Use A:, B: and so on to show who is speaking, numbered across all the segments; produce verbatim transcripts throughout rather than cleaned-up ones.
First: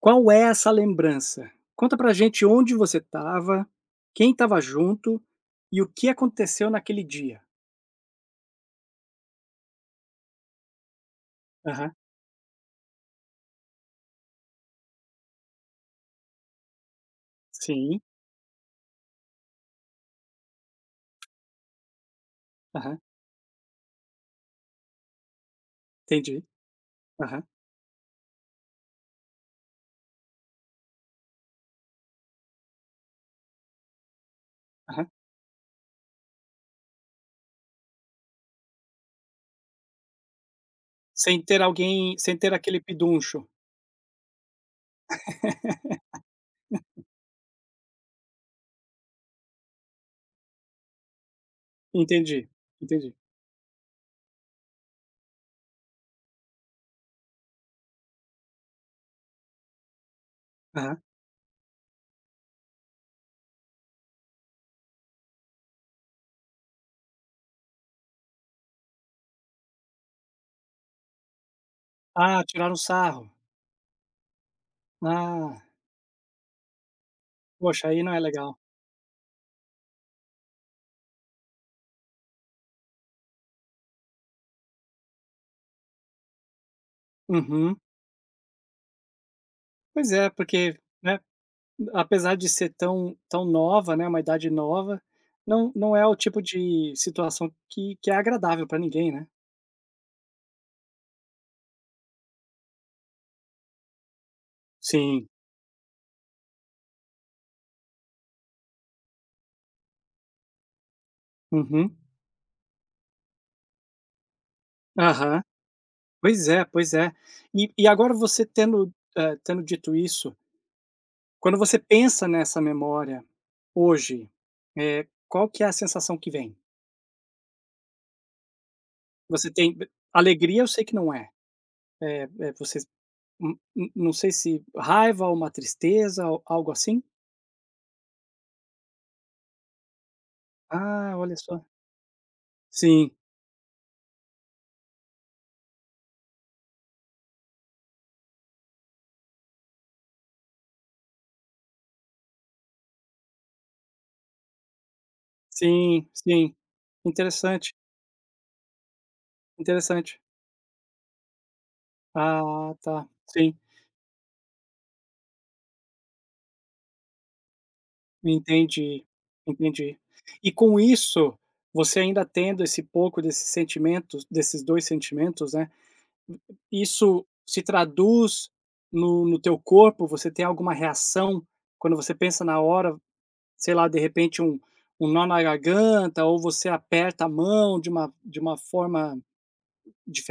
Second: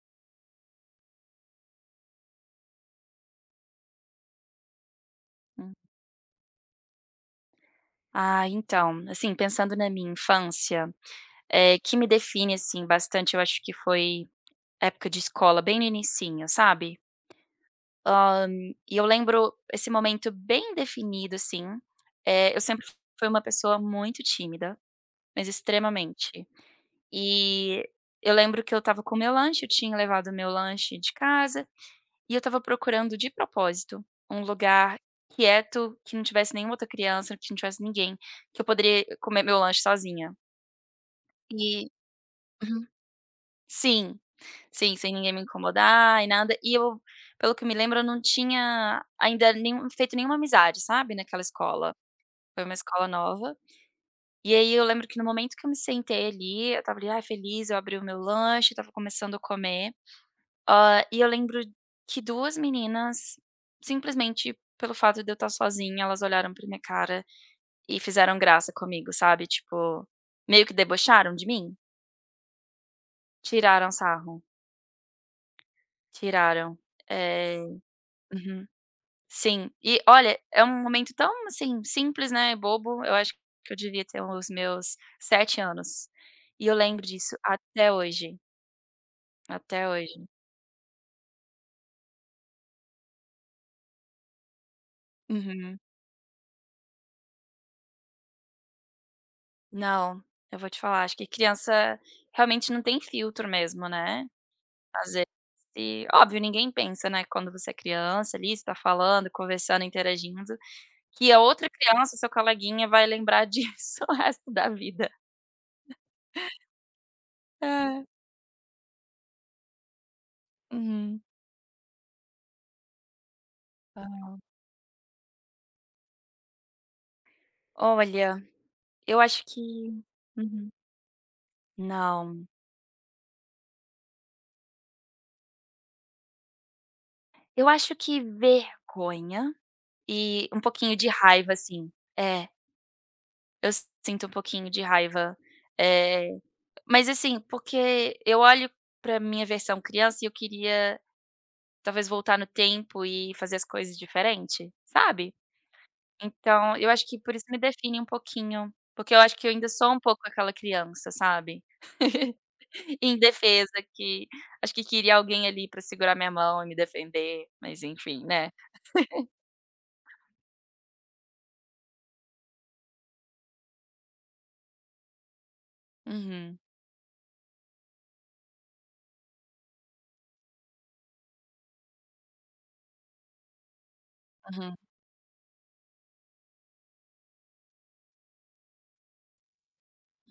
A: Qual é essa lembrança? Conta pra gente onde você estava, quem estava junto
B: Hum.
A: e o que aconteceu naquele dia.
B: Ah, então, assim, pensando na minha infância, eh,
A: Aham.
B: que me define, assim, bastante, eu acho que foi época de escola, bem no inicinho, sabe.
A: Sim.
B: Hã, e eu lembro esse momento bem definido, assim, eh, eu sempre
A: Aham.
B: fui uma pessoa muito tímida, mas
A: Entendi.
B: extremamente.
A: Aham.
B: E eu lembro que eu estava com meu lanche, eu tinha levado meu lanche de casa, e eu estava procurando de propósito um lugar
A: Aham.
B: quieto, que não tivesse nenhuma outra criança, que não tivesse ninguém, que eu poderia comer meu lanche sozinha.
A: Sem ter
B: E
A: alguém sem ter aquele
B: uhum.
A: peduncho.
B: Sim, sim, sem ninguém me incomodar e nada. E eu, pelo que me lembro, eu não tinha ainda nenhum feito nenhuma amizade, sabe, naquela escola.
A: Entendi,
B: Foi uma escola
A: entendi.
B: nova. E aí eu lembro que no momento que eu me sentei ali, eu estava ali, ai, feliz, eu abri o meu lanche, estava começando a comer. Hã,
A: Aham.
B: e eu lembro que duas meninas, simplesmente pelo fato de eu estar sozinha, elas olharam pra minha cara e fizeram graça comigo, sabe, tipo, meio que debocharam de mim.
A: Ah, tiraram sarro.
B: Tiraram sarro,
A: Ah,
B: tiraram. Eh
A: poxa, aí não é legal.
B: uhum, sim. E olha, é um momento tão, assim, simples, né, bobo, eu acho que eu devia ter os meus sete anos. E eu lembro disso
A: Uhum.
B: até hoje, até
A: Pois
B: hoje.
A: é, porque, né, apesar de ser tão tão nova, né, uma idade nova, não
B: Uhum.
A: não é o tipo de situação que que é agradável para ninguém, né.
B: Não, eu vou te falar, acho que criança realmente não tem filtro mesmo, né, às vezes
A: Sim.
B: e óbvio, ninguém pensa, né, quando você é criança ali, você tá falando, conversando, interagindo, que a outra
A: Uhum.
B: criança, seu coleguinha, vai lembrar disso o resto da vida.
A: Aham. Pois é, pois é. E e
B: É.
A: agora você tendo, eh, tendo dito isso,
B: Uhum.
A: quando você pensa nessa memória hoje,
B: Ah.
A: eh, qual que é a sensação que vem?
B: Olha, eu acho
A: Você
B: que
A: tem alegria, eu
B: uhum.
A: sei que não é. É
B: Não.
A: eh, você, hum hum, não sei se raiva ou uma tristeza ou algo assim?
B: Eu acho que vergonha e um pouquinho de
A: Ah, olha
B: raiva,
A: só.
B: assim. É,
A: Sim,
B: eu sinto um pouquinho de raiva, eh mas assim, porque eu olho pra minha versão criança e eu queria talvez voltar no tempo e fazer as coisas diferente, sabe?
A: sim, sim.
B: Então, eu acho que por isso me
A: Interessante,
B: define um pouquinho, porque eu acho que eu ainda sou um
A: interessante.
B: pouco aquela criança, sabe?
A: Ah, tá. Sim.
B: Indefesa que acho que queria alguém ali pra segurar minha mão e me defender, mas enfim, né?
A: Entendi, entendi. E com isso, você ainda tendo esse pouco desses sentimentos desses dois sentimentos, né,
B: Uhum,
A: isso se traduz no no teu corpo? Você tem alguma reação quando você pensa na hora, sei lá, de repente um
B: uhum,
A: um nó na garganta, ou você aperta a mão de uma de uma forma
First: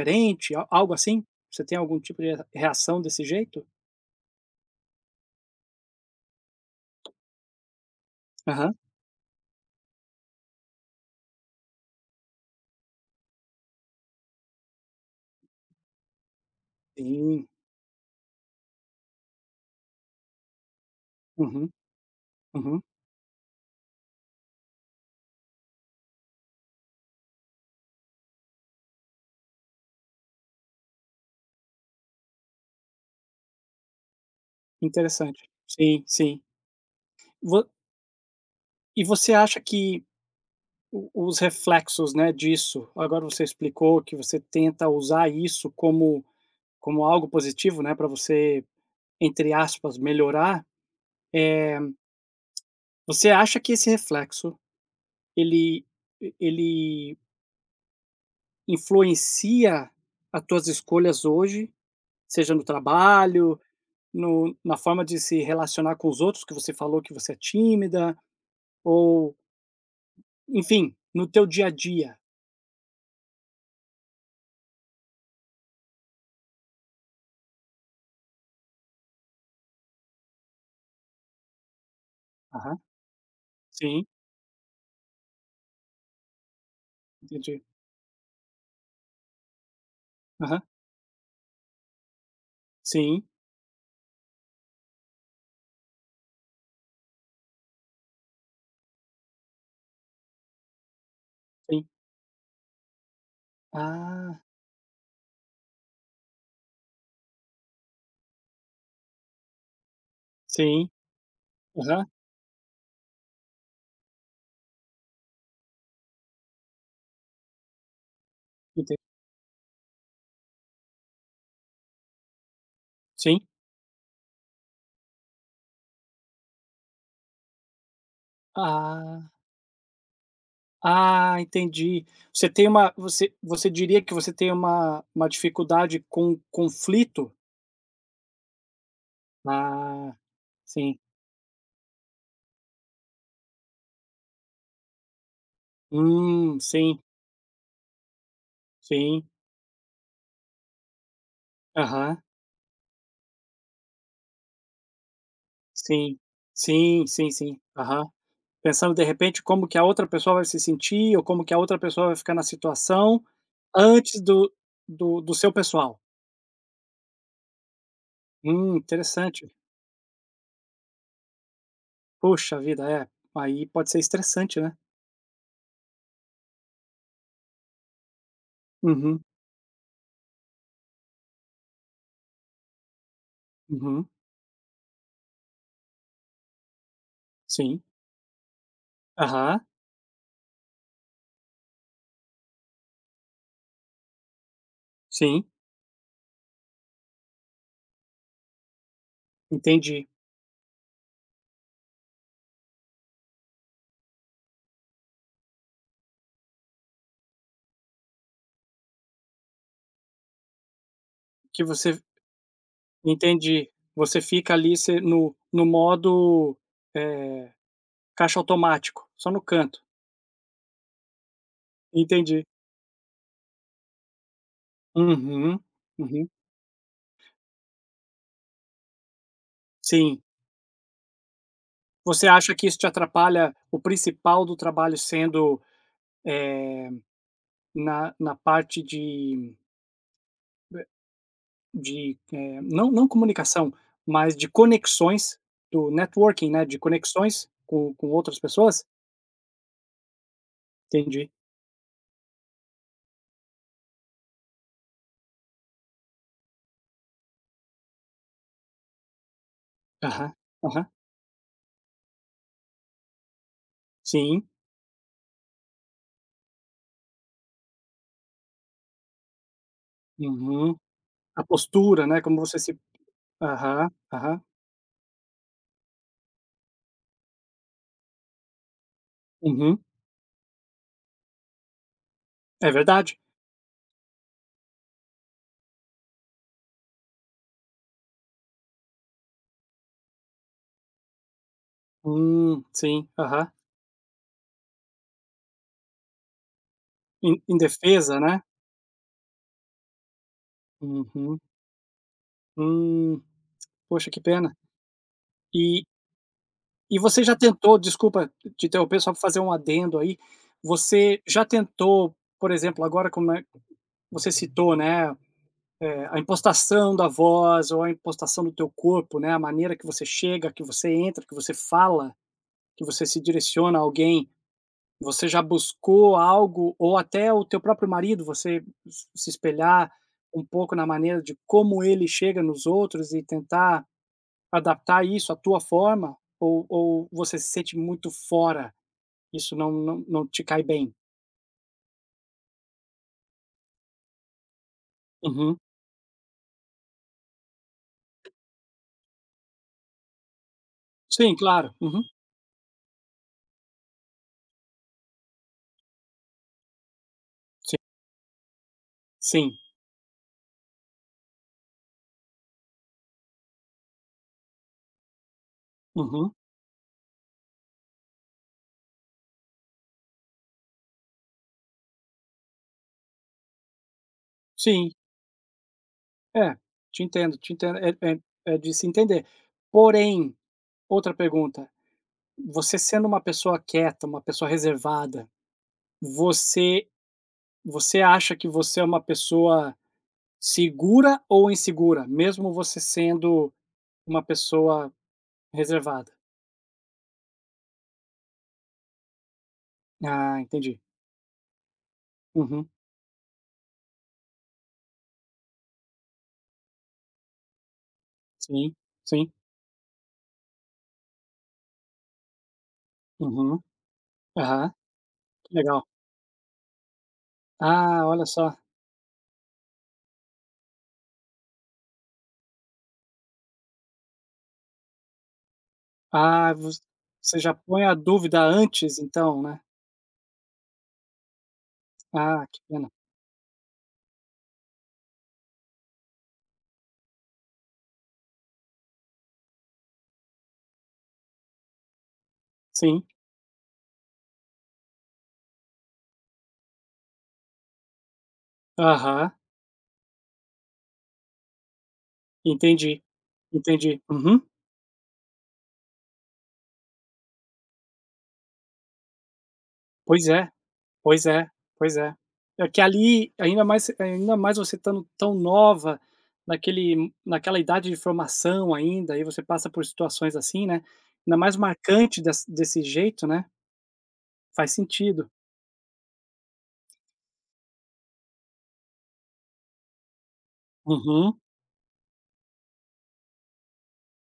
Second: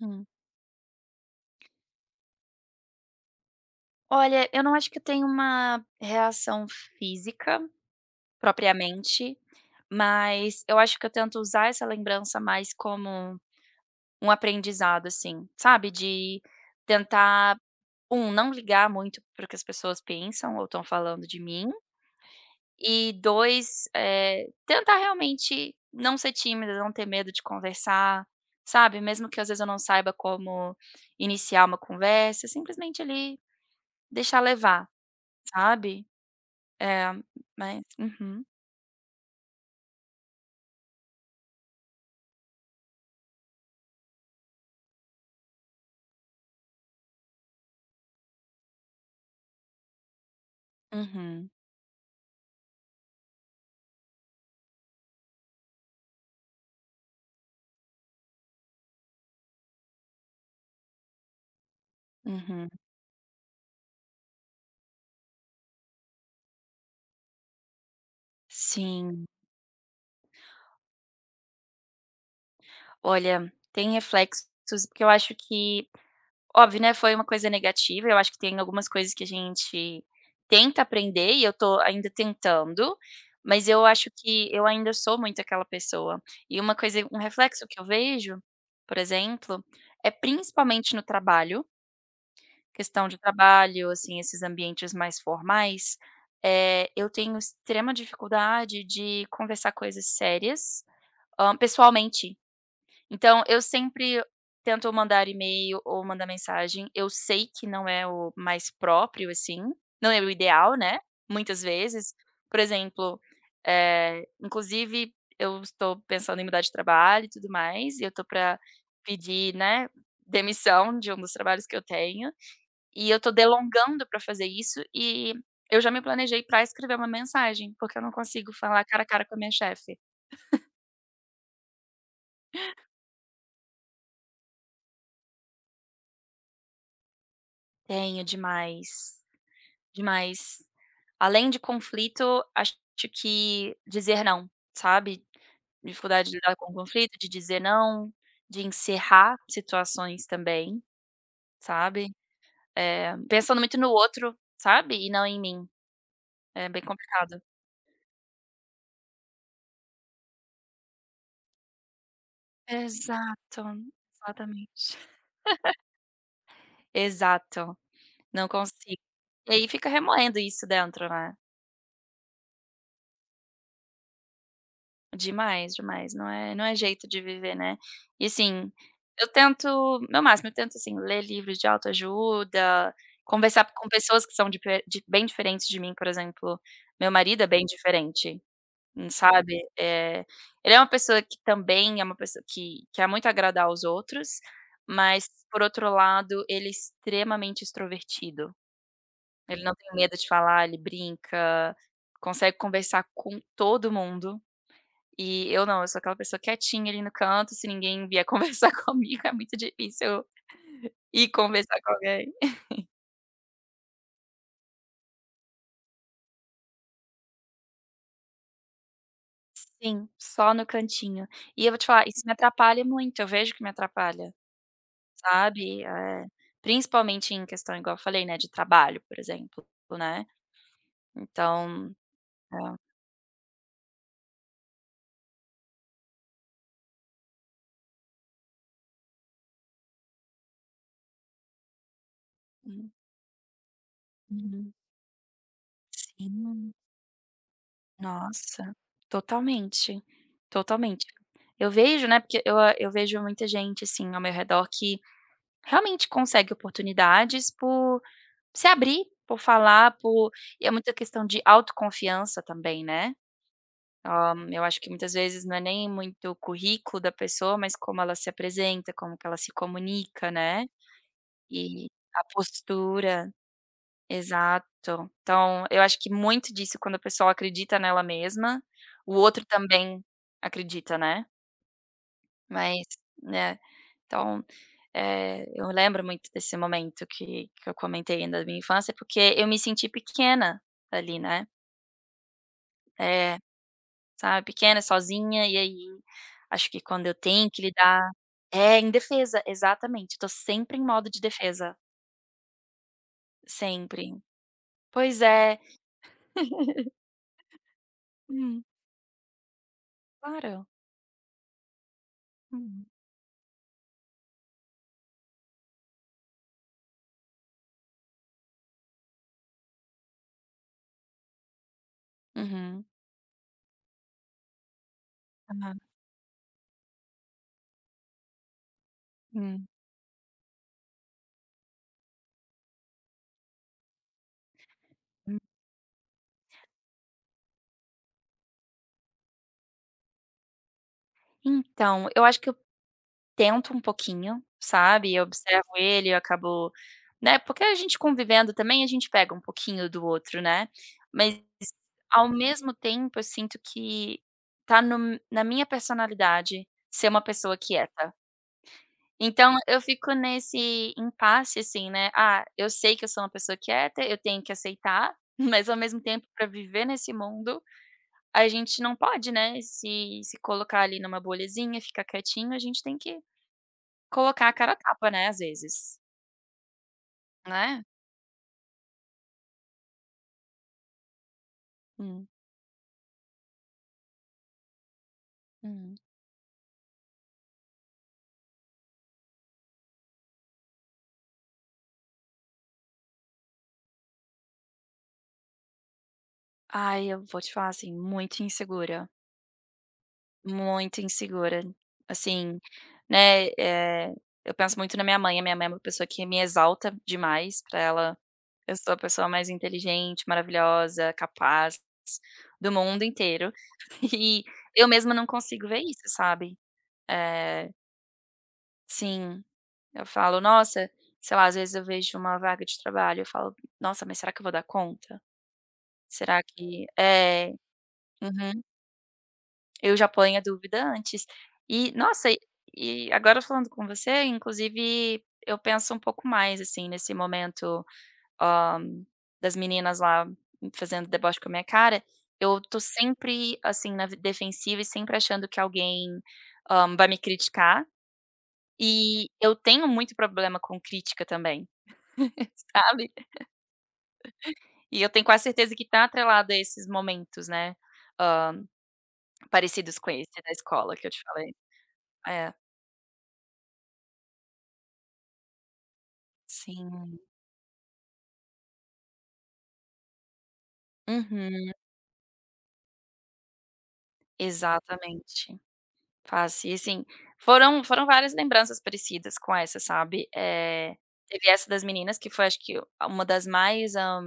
B: uhum.
A: a algo assim? Você tem algum tipo de reação desse jeito?
B: Olha, eu não acho que eu tenho uma reação física,
A: Aham.
B: propriamente, mas eu acho que eu tento usar essa lembrança mais como um aprendizado, assim, sabe, de
A: Sim.
B: tentar, um não ligar muito para o que as pessoas pensam ou estão falando de
A: Uhum,
B: mim,
A: uhum.
B: e dois, eh, tentar realmente não ser tímida, não ter medo de conversar, sabe, mesmo que às vezes eu não saiba como iniciar uma conversa, simplesmente ali deixar levar,
A: Interessante. Sim,
B: sabe.
A: sim.
B: É, mas uhum,
A: E você acha que o os reflexos, né, disso, agora você explicou que você tenta usar isso como como algo positivo, né, para você, entre aspas, "melhorar".
B: uhum,
A: Você acha que esse reflexo ele ele influencia as tuas escolhas hoje, seja no
B: uhum,
A: trabalho, no na forma de se relacionar com os outros, que você falou que você é tímida,
B: sim.
A: ou enfim, no teu dia a dia?
B: Olha, tem reflexos, porque eu acho que, óbvio, né, foi uma coisa negativa, eu acho que tem algumas coisas que a gente tenta aprender e eu tô ainda
A: Aham.
B: tentando, mas eu
A: Sim,
B: acho que eu ainda sou muito aquela pessoa. E uma coisa um
A: entendi.
B: reflexo que eu vejo, por exemplo, é
A: Aham.
B: principalmente no trabalho, questão de
A: Sim,
B: trabalho, assim, esses ambientes mais formais, eh, eu tenho extrema dificuldade de conversar coisas sérias, hã,
A: sim.
B: pessoalmente. Então eu sempre
A: Ah,
B: tento mandar e-mail ou mandar mensagem. Eu sei que não é o mais próprio, assim, não é o ideal,
A: sim.
B: né, muitas
A: Aham,
B: vezes. Por exemplo, eh, inclusive eu estou pensando em mudar de trabalho e tudo mais, e eu tô pra
A: enten
B: pedir, né, demissão de um dos trabalhos que eu tenho, e eu tô
A: sim.
B: delongando pra fazer isso, e eu já me planejei pra escrever uma mensagem, porque eu não consigo falar cara a cara
A: Ah.
B: com a minha chefe.
A: Ah, entendi. Você tem uma você você diria que você tem uma uma dificuldade com conflito?
B: Tenho demais.
A: Ah,
B: Demais.
A: sim.
B: Além de conflito, acho que dizer não, sabe. Dificuldade de lidar
A: Hum,
B: com
A: sim,
B: conflito, de dizer não, de
A: sim.
B: encerrar situações também, sabe.
A: Aham.
B: Eh, pensando muito no outro, sabe, e não em mim.
A: Sim.
B: É bem
A: Sim, sim,
B: complicado.
A: sim. Aham. Pensando, de repente, como que a outra pessoa vai se sentir ou como que a outra pessoa vai ficar na situação
B: Exato,
A: antes do
B: exatamente.
A: do do seu pessoal.
B: Exato, não
A: Hum,
B: consigo. E
A: interessante.
B: aí fica remoendo isso dentro, né.
A: Poxa vida, é. Aí pode ser estressante, né.
B: Demais, demais. Não é não é jeito de viver, né. E assim,
A: Uhum.
B: eu tento meu máximo, eu tento, assim, ler livros de autoajuda, conversar com
A: Uhum.
B: pessoas que são dife di bem diferentes de mim, por exemplo, meu marido é bem
A: Sim.
B: diferente, hum, sabe.
A: Aham.
B: Eh, ele é uma pessoa que também é uma pessoa que quer muito agradar aos outros, mas,
A: Sim,
B: por outro lado, ele é extremamente extrovertido. Ele não tem
A: entendi.
B: medo de falar, ele brinca, consegue conversar com todo mundo. E eu não, eu sou aquela pessoa quietinha ali no canto, se ninguém vier conversar comigo, é muito difícil eu ir
A: Que
B: conversar com
A: você
B: alguém.
A: Entendi. Você fica ali, você no no modo, eh, caixa automático, só no canto.
B: Sim, só no cantinho. E eu vou te falar, isso me
A: Entendi.
B: atrapalha muito, eu vejo que me atrapalha,
A: Uhum,
B: sabe. Eh,
A: uhum.
B: principalmente em questão, igual eu falei, né, de trabalho, por exemplo,
A: Sim.
B: né. Então,
A: Você acha
B: é.
A: que isso te atrapalha, o principal do trabalho sendo, eh, na na parte de de, eh,
B: Hum,
A: não não comunicação, mas de
B: uhum.
A: conexões, do networking, né,
B: Sim,
A: de conexões com com outras
B: nossa,
A: pessoas?
B: totalmente, totalmente.
A: Entendi.
B: Eu vejo, né, porque eu eu vejo muita gente, assim, ao meu redor que realmente consegue oportunidades por se abrir, por falar, por
A: Aham,
B: e é
A: aham.
B: muita questão de autoconfiança também, né. Hã,
A: Sim,
B: eu acho que muitas vezes não é nem muito o currículo da pessoa, mas como ela se apresenta, como que ela se comunica, né,
A: uhum. A
B: e
A: postura, né,
B: a
A: como você se
B: postura.
A: aham, aham,
B: Exato. Então, eu acho que muito disso quando a pessoa acredita nela mesma, o outro
A: uhum.
B: também acredita, né.
A: É
B: Mas,
A: verdade.
B: né, então Eh, eu lembro muito desse momento que que eu comentei ainda da minha infância, porque eu me senti pequena ali, né,
A: Hum, sim,
B: é,
A: aham.
B: sabe, pequena, sozinha, e aí acho que quando eu
A: em
B: tenho
A: em
B: que lidar
A: defesa, né.
B: é, em defesa, exatamente, tô sempre em modo de
A: Uhum.
B: defesa,
A: Hum, poxa,
B: sempre.
A: que pena.
B: Pois é.
A: E e você já tentou, desculpa
B: Hum,
A: te interromper, só para fazer um adendo aí,
B: claro.
A: você já tentou, por exemplo,
B: Hum.
A: agora como é você citou, né, eh, a impostação da voz ou a impostação do teu corpo, né, a maneira que você chega, que você entra, que você fala,
B: Uhum.
A: que você se direciona a alguém. Você já
B: Aham.
A: buscou algo, ou até o teu próprio marido, você s se
B: Hum.
A: espelhar um pouco na maneira de como ele chega nos outros e tentar adaptar isso à
B: Hum.
A: tua forma? Ou ou você se sente muito fora, isso não não não te cai bem?
B: Então, eu acho que tento um pouquinho, sabe, eu
A: Uhum.
B: observo ele, eu acabo né, porque a gente convivendo também, a gente pega um pouquinho do outro, né.
A: Sim,
B: Mas
A: claro. Uhum.
B: ao mesmo tempo eu sinto que tá no na minha personalidade ser uma pessoa
A: Sim.
B: quieta.
A: Sim.
B: Então eu fico nesse impasse, assim, né, ah, eu sei que eu sou uma pessoa quieta, eu tenho que aceitar, mas ao mesmo tempo
A: Uhum.
B: para viver nesse mundo, a gente não pode, né, se se colocar ali numa bolhazinha, ficar quietinho, a gente tem que colocar a cara a
A: Sim.
B: tapa, né, às vezes,
A: É, te entendo, te entendo.
B: né.
A: É é é de se entender. Porém, outra pergunta,
B: Hum,
A: você sendo uma pessoa quieta, uma pessoa reservada,
B: uhum.
A: você Você acha que você é uma pessoa segura ou insegura, mesmo você sendo uma pessoa reservada?
B: Ai, eu vou te falar, assim, muito insegura,
A: Ah, entendi.
B: muito insegura, assim,
A: Uhum.
B: né, eh, eu penso muito na minha mãe, a minha mãe é uma pessoa que me exalta demais, pra ela
A: Sim,
B: eu sou a pessoa
A: sim.
B: mais inteligente, maravilhosa, capaz do mundo inteiro,
A: Uhum.
B: e
A: Aham.
B: eu mesma não
A: Que
B: consigo ver
A: legal.
B: isso, sabe. Eh,
A: Ah, olha só.
B: sim, eu falo: "Nossa", sei lá, às vezes eu vejo uma vaga de trabalho, eu falo: "Nossa, mas será que eu vou dar conta?". Será
A: Ah, vo
B: que
A: você
B: é,
A: já põe a dúvida
B: uhum.
A: antes, então, né.
B: Eu já ponho a dúvida antes. E, nossa, e
A: Ah, que pena.
B: e agora falando com você, inclusive, eu penso um pouco mais, assim, nesse momento, hã, das meninas lá fazendo deboche com a minha cara, eu tô
A: Sim.
B: sempre, assim, na defensiva e sempre achando que alguém, hã, vai me criticar, e
A: Aham.
B: eu tenho muito problema com crítica também,
A: Entendi,
B: sabe.
A: entendi. Uhum.
B: E eu tenho quase certeza que tá atrelado a esses momentos, né, hã parecidos com
A: Pois
B: esse
A: é.
B: da escola que eu te
A: Pois é,
B: falei.
A: pois é.
B: É,
A: É que ali, ainda mais ainda mais você estando tão nova, naquele
B: sim.
A: naquela idade de formação ainda, aí você passa por situações assim, né, ainda mais
B: Uhum,
A: marcante des desse jeito, né, faz sentido.
B: exatamente. Faz e assim, foram foram várias lembranças parecidas com essa, sabe. Eh,
A: Uhum.
B: teve essa das meninas que foi acho que uma das mais, hã,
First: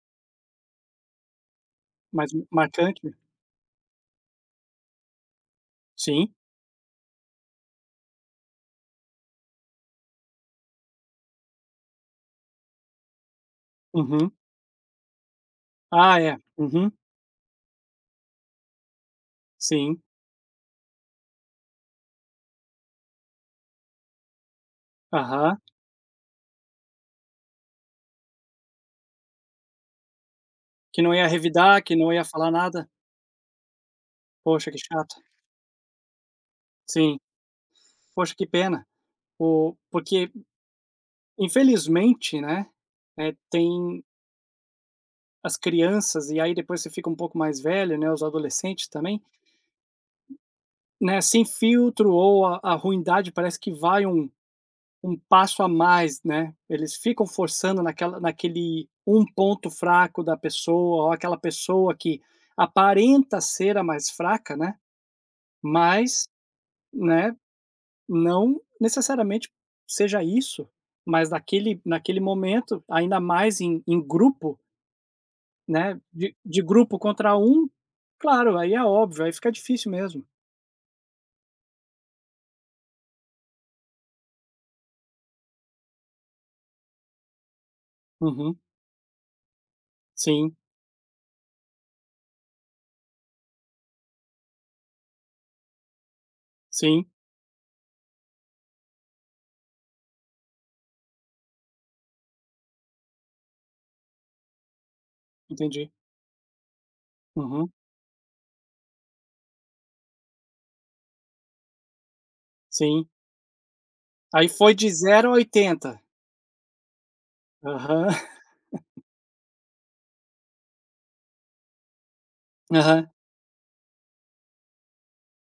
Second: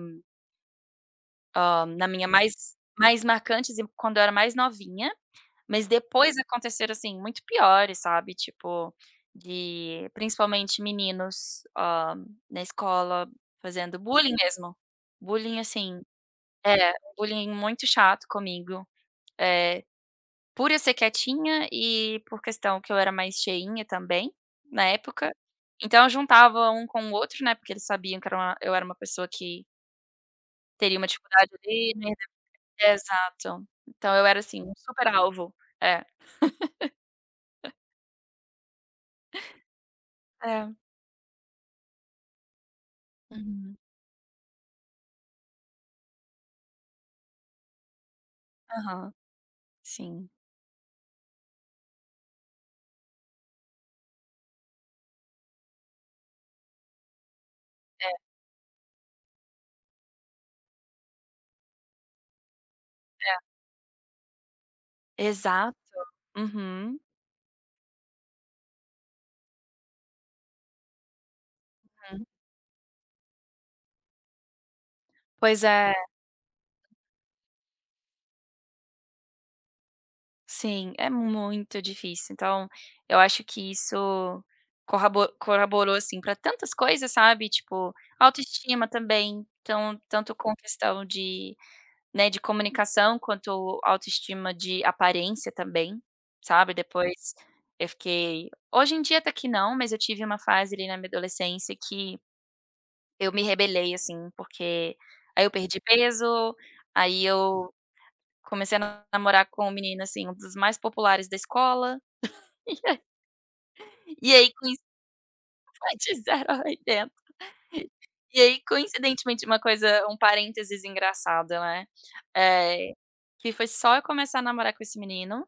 B: na minha
A: Mais
B: mais
A: marcante.
B: mais marcantes e quando eu era mais novinha, mas
A: Sim.
B: depois aconteceram, assim, muito piores, sabe, tipo, de principalmente meninos, hã, na escola fazendo
A: Uhum.
B: bullying mesmo. Bullying, assim
A: Ah, é.
B: é,
A: Uhum.
B: um bullying muito chato comigo, é
A: Sim.
B: por eu ser quietinha e por questão que eu era mais cheinha também, na época,
A: Aham.
B: então eu juntava um com o outro, né, porque eles sabiam que era uma eu era uma pessoa que teria
A: Que
B: uma
A: não ia
B: dificuldade
A: revidar,
B: ali,
A: que
B: né
A: não ia falar nada.
B: é, exato. Então eu era, assim,
A: Poxa,
B: um
A: que
B: super
A: chato.
B: alvo. É.
A: Sim. Poxa, que pena. O porque
B: É.
A: infelizmente, né, é,
B: Uhum.
A: tem as crianças, e aí depois você fica um pouco mais velho, né, os adolescentes
B: Aham.
A: também,
B: Sim.
A: né, sem filtro, ou a, a ruindade parece que vai um, um passo a mais, né? Eles ficam forçando
B: É,
A: naquela, naquele um ponto fraco da pessoa, ou aquela pessoa que
B: é.
A: aparenta ser a mais fraca, né?
B: Exato.
A: Mas,
B: Uhum,
A: né, não necessariamente seja isso, mas naquele, naquele
B: hum.
A: momento, ainda mais em, em grupo.
B: Pois é.
A: Né, de de grupo contra um, claro, aí é óbvio, aí fica difícil mesmo.
B: Sim, é muito difícil. Então, eu acho que isso corrabo corroborou, assim, para tantas coisas, sabe, tipo,
A: Uhum.
B: autoestima também, então, tanto com
A: Sim,
B: questão de, né, de comunicação, quanto autoestima de aparência também, sabe,
A: sim,
B: depois eu fiquei hoje em dia até que não, mas eu tive uma fase ali na minha adolescência que eu me rebelei, assim, porque aí eu perdi
A: entendi.
B: peso, aí
A: Uhum,
B: eu comecei a namorar com um menino, assim, um dos mais populares da escola,
A: sim.
B: e
A: Aí
B: aí
A: foi
B: coinci
A: de zero a
B: ai
A: oitenta
B: de a oitenta.
A: Aham.
B: E aí, coincidentemente, uma coisa um parênteses engraçado, né, eh,
A: Aham,
B: que foi só eu começar a namorar com esse menino,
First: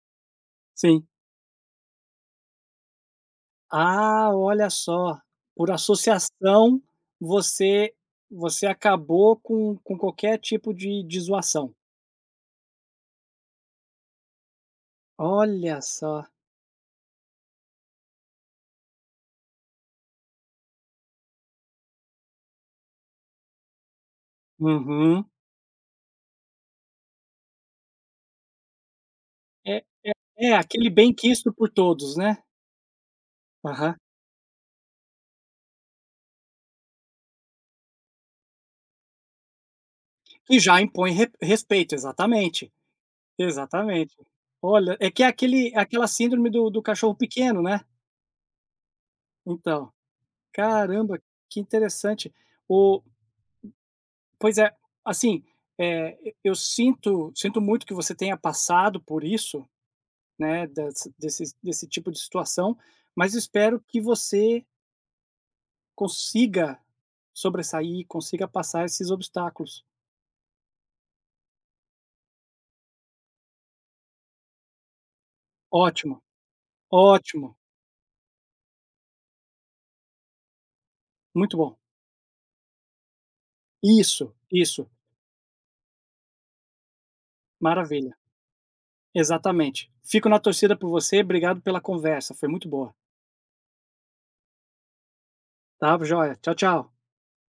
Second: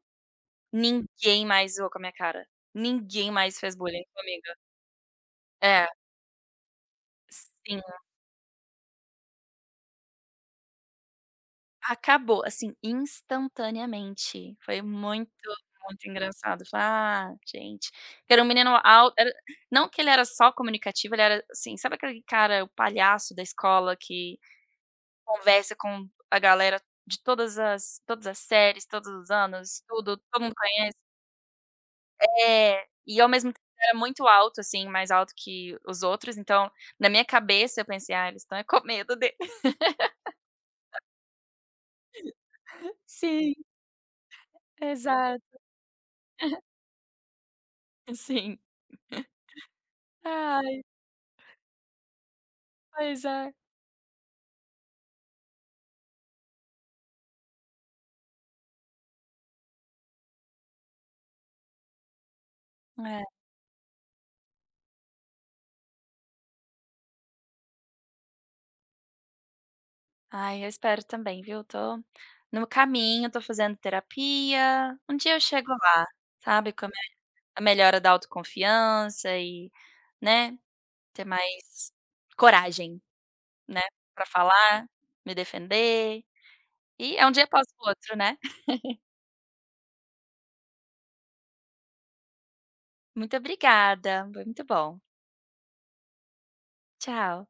A: sim.
B: ninguém mais zoou com a minha cara, ninguém mais fez bullying
A: Ah,
B: comigo.
A: olha só, por
B: É,
A: associação,
B: sim.
A: você você acabou com com qualquer tipo de de zoação.
B: Acabou, assim, instantaneamente. Foi muito,
A: Olha
B: muito
A: só.
B: engraçado. Falei: "Ah, gente". Porque era um menino alto era não que ele era só comunicativo, ele era, assim, sabe aquele cara, o palhaço da escola que
A: Uhum.
B: conversa com a galera de todas as todas as séries, todos os anos,
A: É
B: tudo, todo
A: é
B: mundo
A: aquele
B: conhece?
A: bem quisto por todos, né.
B: É. E ao mesmo tempo
A: Aham.
B: era muito alto, assim, mais alto que os outros, então na minha cabeça eu pensei: "Ah, eles estão é com medo dele".
A: Que já impõe re respeito, exatamente.
B: Sim,
A: Exatamente. Olha, é que é
B: exato.
A: aquele aquela síndrome do do cachorro pequeno, né.
B: Sim.
A: Então,
B: Ai,
A: caramba, que interessante. O
B: pois é.
A: pois é, assim, eh, e eu sinto sinto muito que você tenha passado por isso, né, das desses desse tipo de situação,
B: É.
A: mas espero que você consiga sobressair, consiga passar esses obstáculos.
B: Ai, eu espero também, viu. Tô no caminho, tô fazendo terapia. Um dia eu chego lá,
A: Ótimo,
B: sabe, com a me
A: ótimo,
B: a melhora da autoconfiança e, né, ter
A: muito bom.
B: mais coragem, né, pra
A: Isso,
B: falar,
A: isso,
B: me defender. E é um dia após o outro,
A: maravilha.
B: né.
A: Exatamente. Fico na torcida por você. Obrigado pela conversa, foi muito boa.
B: Muito obrigada, foi muito bom.
A: Tá, joia. Tchau, tchau.
B: Tchau.